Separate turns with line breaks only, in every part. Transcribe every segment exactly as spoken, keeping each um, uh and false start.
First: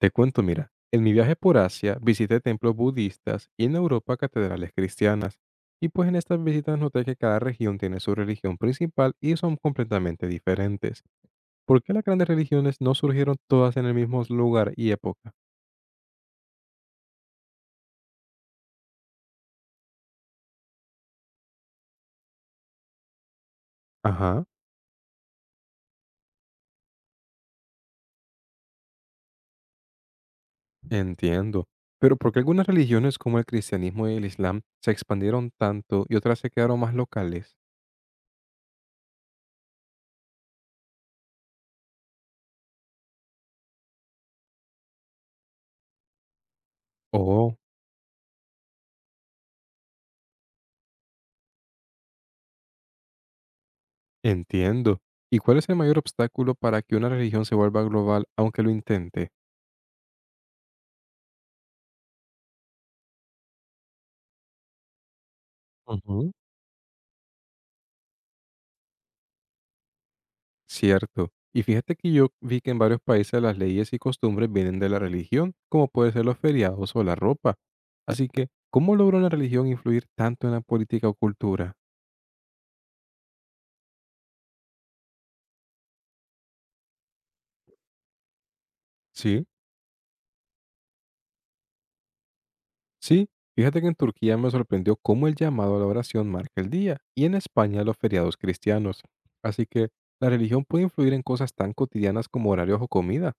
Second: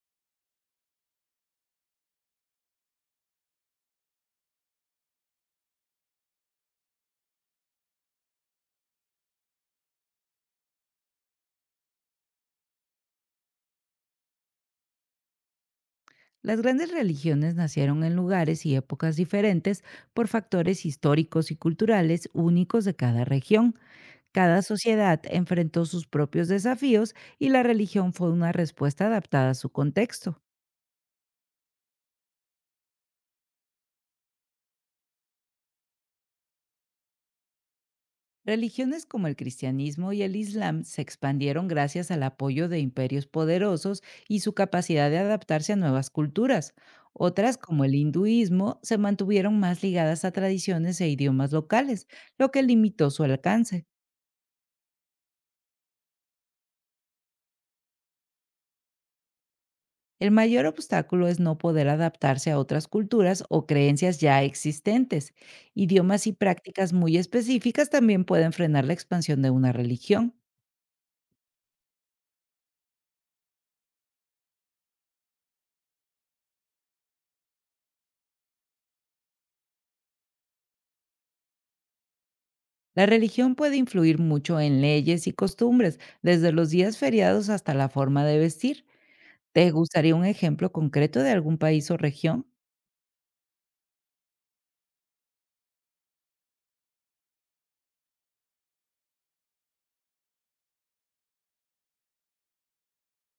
Te cuento, mira, en mi viaje por Asia visité templos budistas y en Europa catedrales cristianas. Y pues en estas visitas noté que cada región tiene su religión principal y son completamente diferentes. ¿Por qué las grandes religiones no surgieron todas en el mismo lugar y época?
Las grandes religiones nacieron en lugares y épocas diferentes por factores históricos y culturales únicos de cada región.
Ajá,
Cada sociedad enfrentó sus propios desafíos y la religión fue una respuesta adaptada a su contexto.
entiendo. Pero ¿por qué algunas religiones como el cristianismo y el islam se expandieron tanto y otras se quedaron más locales?
Religiones como el cristianismo y el islam se expandieron gracias al apoyo de imperios poderosos y su capacidad de adaptarse a nuevas culturas. Otras,
Oh,
como el hinduismo, se mantuvieron más ligadas a tradiciones e idiomas locales, lo que limitó su alcance.
entiendo. ¿Y cuál es el mayor obstáculo para que una religión se vuelva global aunque lo intente?
El mayor obstáculo es no poder adaptarse a otras culturas o creencias ya existentes. Idiomas y
Ujú.
prácticas muy específicas también pueden frenar la expansión de una religión.
Cierto. Y fíjate que yo vi que en varios países las leyes y costumbres vienen de la religión, como puede ser los feriados o la ropa. Así que, ¿cómo logró la religión influir tanto en la política o cultura?
La religión puede influir mucho en leyes y costumbres, desde los días feriados hasta la forma de vestir.
Sí,
¿Te gustaría un ejemplo concreto de algún país o región?
sí. Fíjate que en Turquía me sorprendió cómo el llamado a la oración marca el día, y en España los feriados cristianos. Así que, la religión puede influir en cosas tan cotidianas como horarios o comida.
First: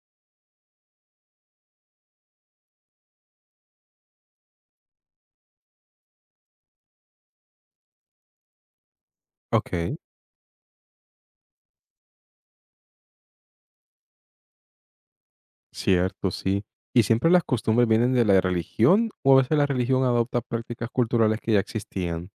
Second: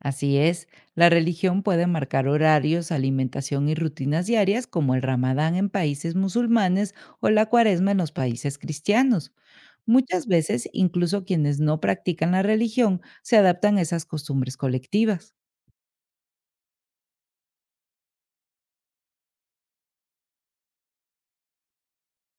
Así es, la religión puede marcar horarios, alimentación y rutinas diarias como el ramadán en países musulmanes o la cuaresma en los países cristianos.
Ok,
Muchas veces, incluso quienes no practican la religión se adaptan a esas costumbres colectivas.
cierto, sí. ¿Y siempre las costumbres vienen de la religión o a veces la religión adopta prácticas culturales que ya existían?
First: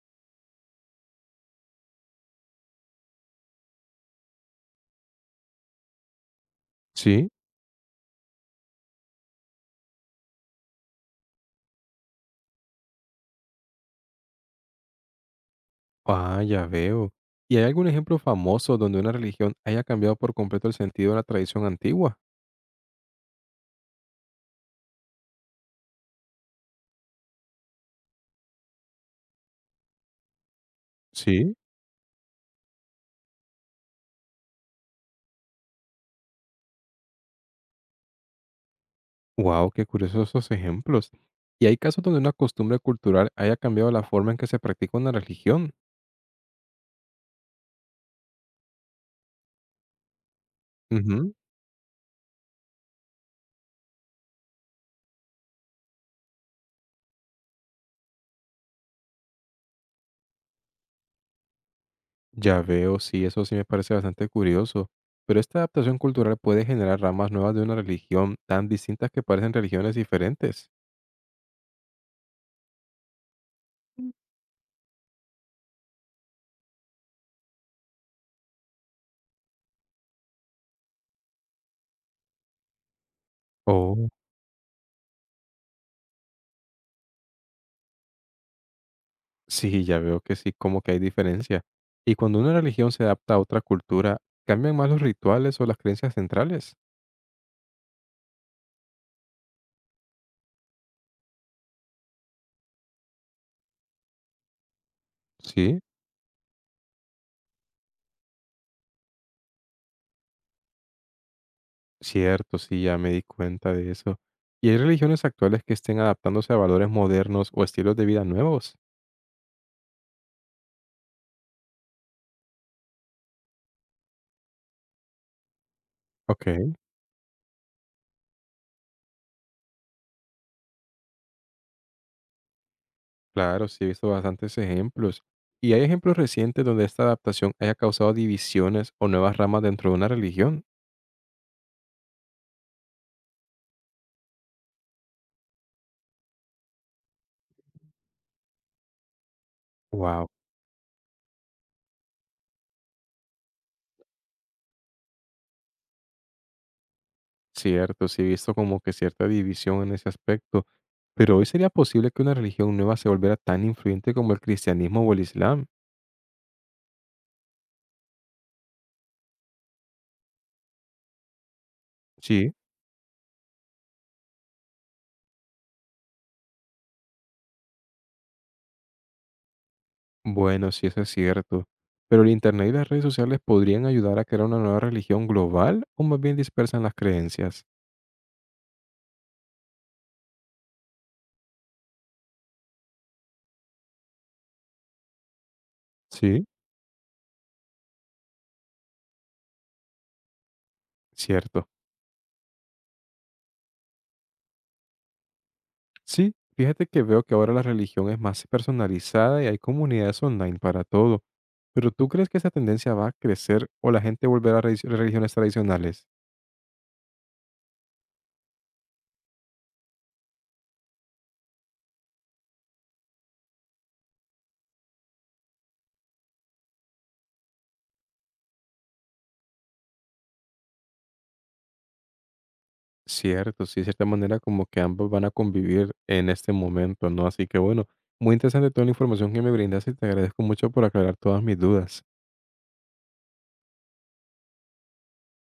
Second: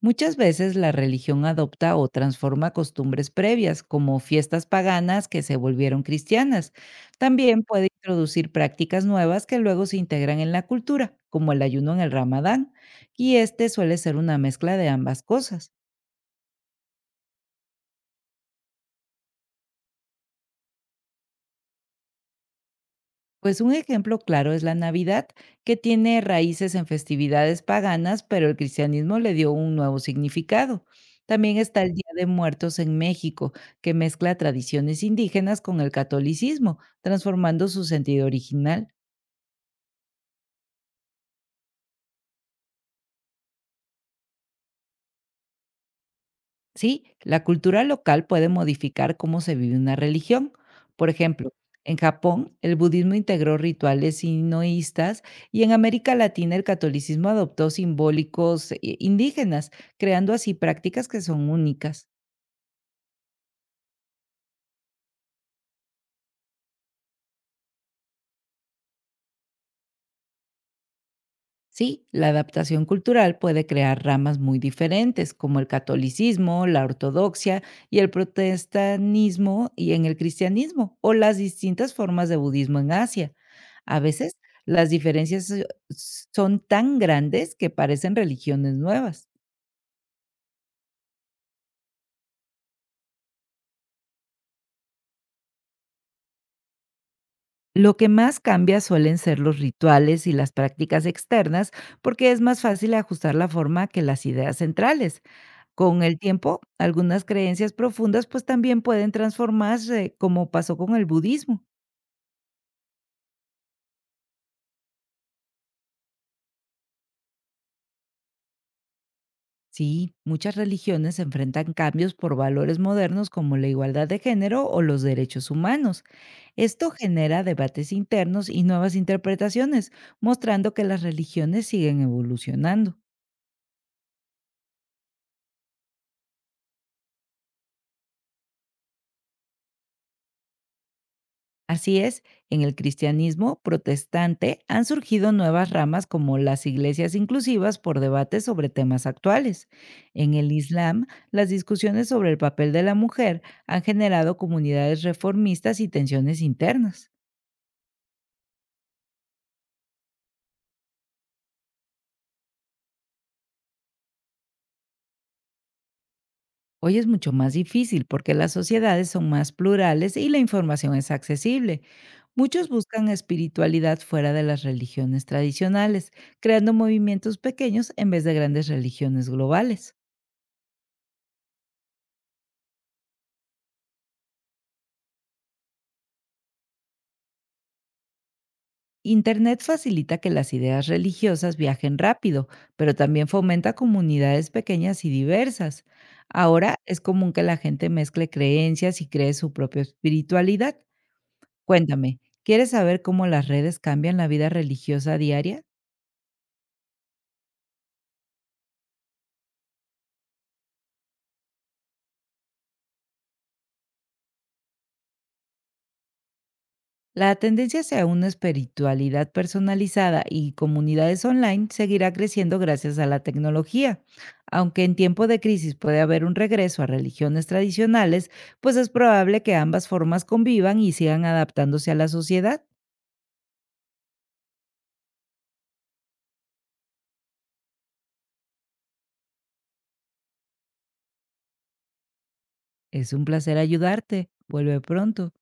Muchas veces la religión adopta o transforma costumbres previas, como fiestas paganas que se volvieron cristianas.
Sí,
También puede introducir prácticas nuevas que luego se integran en la cultura, como el ayuno en el Ramadán, y este suele ser una mezcla de ambas cosas.
ah, ya veo. ¿Y hay algún ejemplo famoso donde una religión haya cambiado por completo el sentido de la tradición antigua?
Pues un ejemplo claro es la Navidad, que tiene raíces en festividades paganas, pero el cristianismo le dio un nuevo significado.
Sí,
También está el Día de Muertos en México, que mezcla tradiciones indígenas con el catolicismo, transformando su sentido original.
wow, qué curiosos esos ejemplos. ¿Y hay casos donde una costumbre cultural haya cambiado la forma en que se practica una religión?
Sí, la cultura local puede modificar cómo se vive una religión. Por
Ujú.
ejemplo, en Japón, el budismo integró rituales sinoístas y en América Latina el catolicismo adoptó simbólicos eh, indígenas, creando así prácticas que son únicas.
Ya veo, sí, eso sí me parece bastante curioso. Pero esta adaptación cultural puede generar ramas nuevas de una religión tan distintas que parecen religiones diferentes.
Sí, la adaptación cultural puede crear ramas muy diferentes, como el catolicismo, la ortodoxia y el protestanismo y en el cristianismo, o las distintas formas de budismo en Asia. A
Oh.
veces las diferencias eh, son tan grandes que parecen religiones nuevas.
Sí, ya veo que sí, como que hay diferencia. Y cuando una religión se adapta a otra cultura, ¿cambian más los rituales o las creencias centrales?
Lo que más cambia suelen ser los rituales y las prácticas externas porque es más fácil ajustar la forma que las ideas centrales.
Sí,
Con el tiempo, algunas creencias profundas pues también pueden transformarse, como pasó con el budismo.
cierto, sí, ya me di cuenta de eso. ¿Y hay religiones actuales que estén adaptándose a valores modernos o estilos de vida nuevos?
Sí, muchas religiones enfrentan cambios por valores modernos como la igualdad de género o los derechos humanos.
Ok.
Esto genera debates internos y nuevas interpretaciones, mostrando que las religiones siguen evolucionando.
Claro, sí, he visto bastantes ejemplos. ¿Y hay ejemplos recientes donde esta adaptación haya causado divisiones o nuevas ramas dentro de una religión?
Así es, en el cristianismo protestante han surgido nuevas ramas como las iglesias inclusivas por debates sobre temas actuales.
Wow.
En el Islam, las discusiones sobre el papel de la mujer han generado comunidades reformistas y tensiones internas.
Cierto, sí, he visto como que cierta división en ese aspecto. Pero hoy sería posible que una religión nueva se volviera tan influyente como el cristianismo o el islam.
Hoy es mucho más difícil porque las sociedades son más plurales y la información es accesible.
Sí,
Muchos buscan espiritualidad fuera de las religiones tradicionales, creando movimientos pequeños en vez de grandes religiones globales.
bueno, sí, eso es cierto. Pero el Internet y las redes sociales podrían ayudar a crear una nueva religión global o más bien dispersan las creencias.
Internet facilita que las ideas religiosas viajen rápido, pero también fomenta comunidades pequeñas y diversas.
Sí,
Ahora es común que la gente mezcle creencias y cree su propia espiritualidad.
cierto.
Cuéntame, ¿quieres saber cómo las redes cambian la vida religiosa diaria?
Sí, fíjate que veo que ahora la religión es más personalizada y hay comunidades online para todo. Pero ¿tú crees que esa tendencia va a crecer o la gente volverá a relig- religiones tradicionales?
La tendencia hacia una espiritualidad personalizada y comunidades online seguirá creciendo gracias a la tecnología. Aunque en tiempo de crisis puede haber un regreso a religiones tradicionales, pues es probable que ambas formas convivan y sigan adaptándose a la sociedad.
Cierto, sí, de cierta manera como que ambos van a convivir en este momento, ¿no? Así que bueno, muy interesante toda la información que me brindaste y te agradezco mucho por aclarar todas mis dudas.
Es un placer ayudarte. Vuelve pronto.